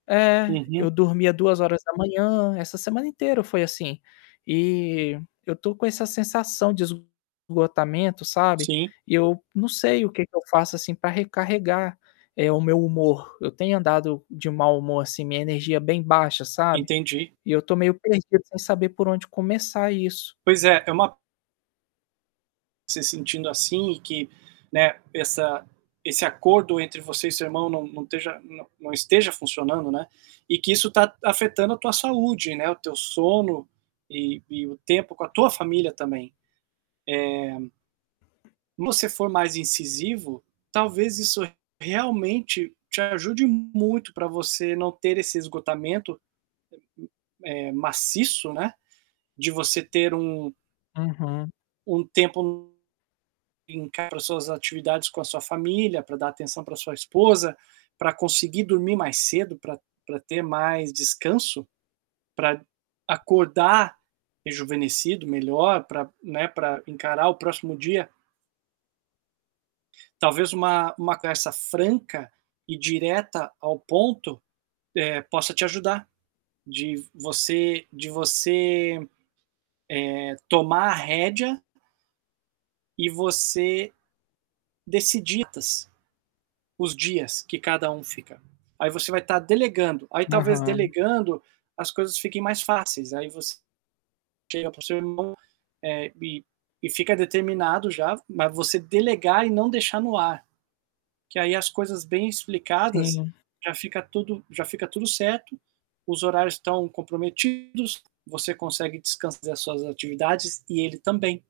É, Uhum. eu dormia 2h, essa semana inteira foi assim. E, eu tô com essa sensação de esgotamento, sabe, Sim. E eu não sei o que que eu faço, assim, pra recarregar, eh, o meu humor. Eu tenho andado de um mau humor assim, minha energia bem baixa, sabe, Entendi. e eu tô meio perdido, sem saber por onde começar isso. Pois é, é uma você sentindo assim e que, né, essa esse acordo entre você e seu irmão não não esteja não não esteja funcionando, né, e que isso tá afetando a tua saúde, né, o teu sono, e e o tempo com a tua família também. Eh se você for mais incisivo, talvez isso realmente te ajude muito pra você não ter esse esgotamento, eh hum eh, maciço, né, de você ter um Uhum. um tempo m [unintelligible] linkar as suas atividades com a sua família, pra dar atenção pra sua esposa, pra conseguir dormir mais cedo, pra pra ter mais descanso, pra acordar rejuvenescido, melhor pra né, pra encarar o próximo dia. Talvez uma uma conversa franca e direta ao ponto, eh, possa te ajudar, de você de você, eh, tomar a rédea e você decidir tas os dias que cada um fica. Aí você vai estar delegando. Aí talvez Aham. delegando, as coisas fiquem mais fáceis, aí você chega para o seu irmão, eh, e e fica determinado já, mas você delegar e não deixar no ar, que aí as coisas bem explicadas, Sim. já fica tudo já fica tudo certo, os horários estão comprometidos, você consegue descansar das suas atividades e ele também.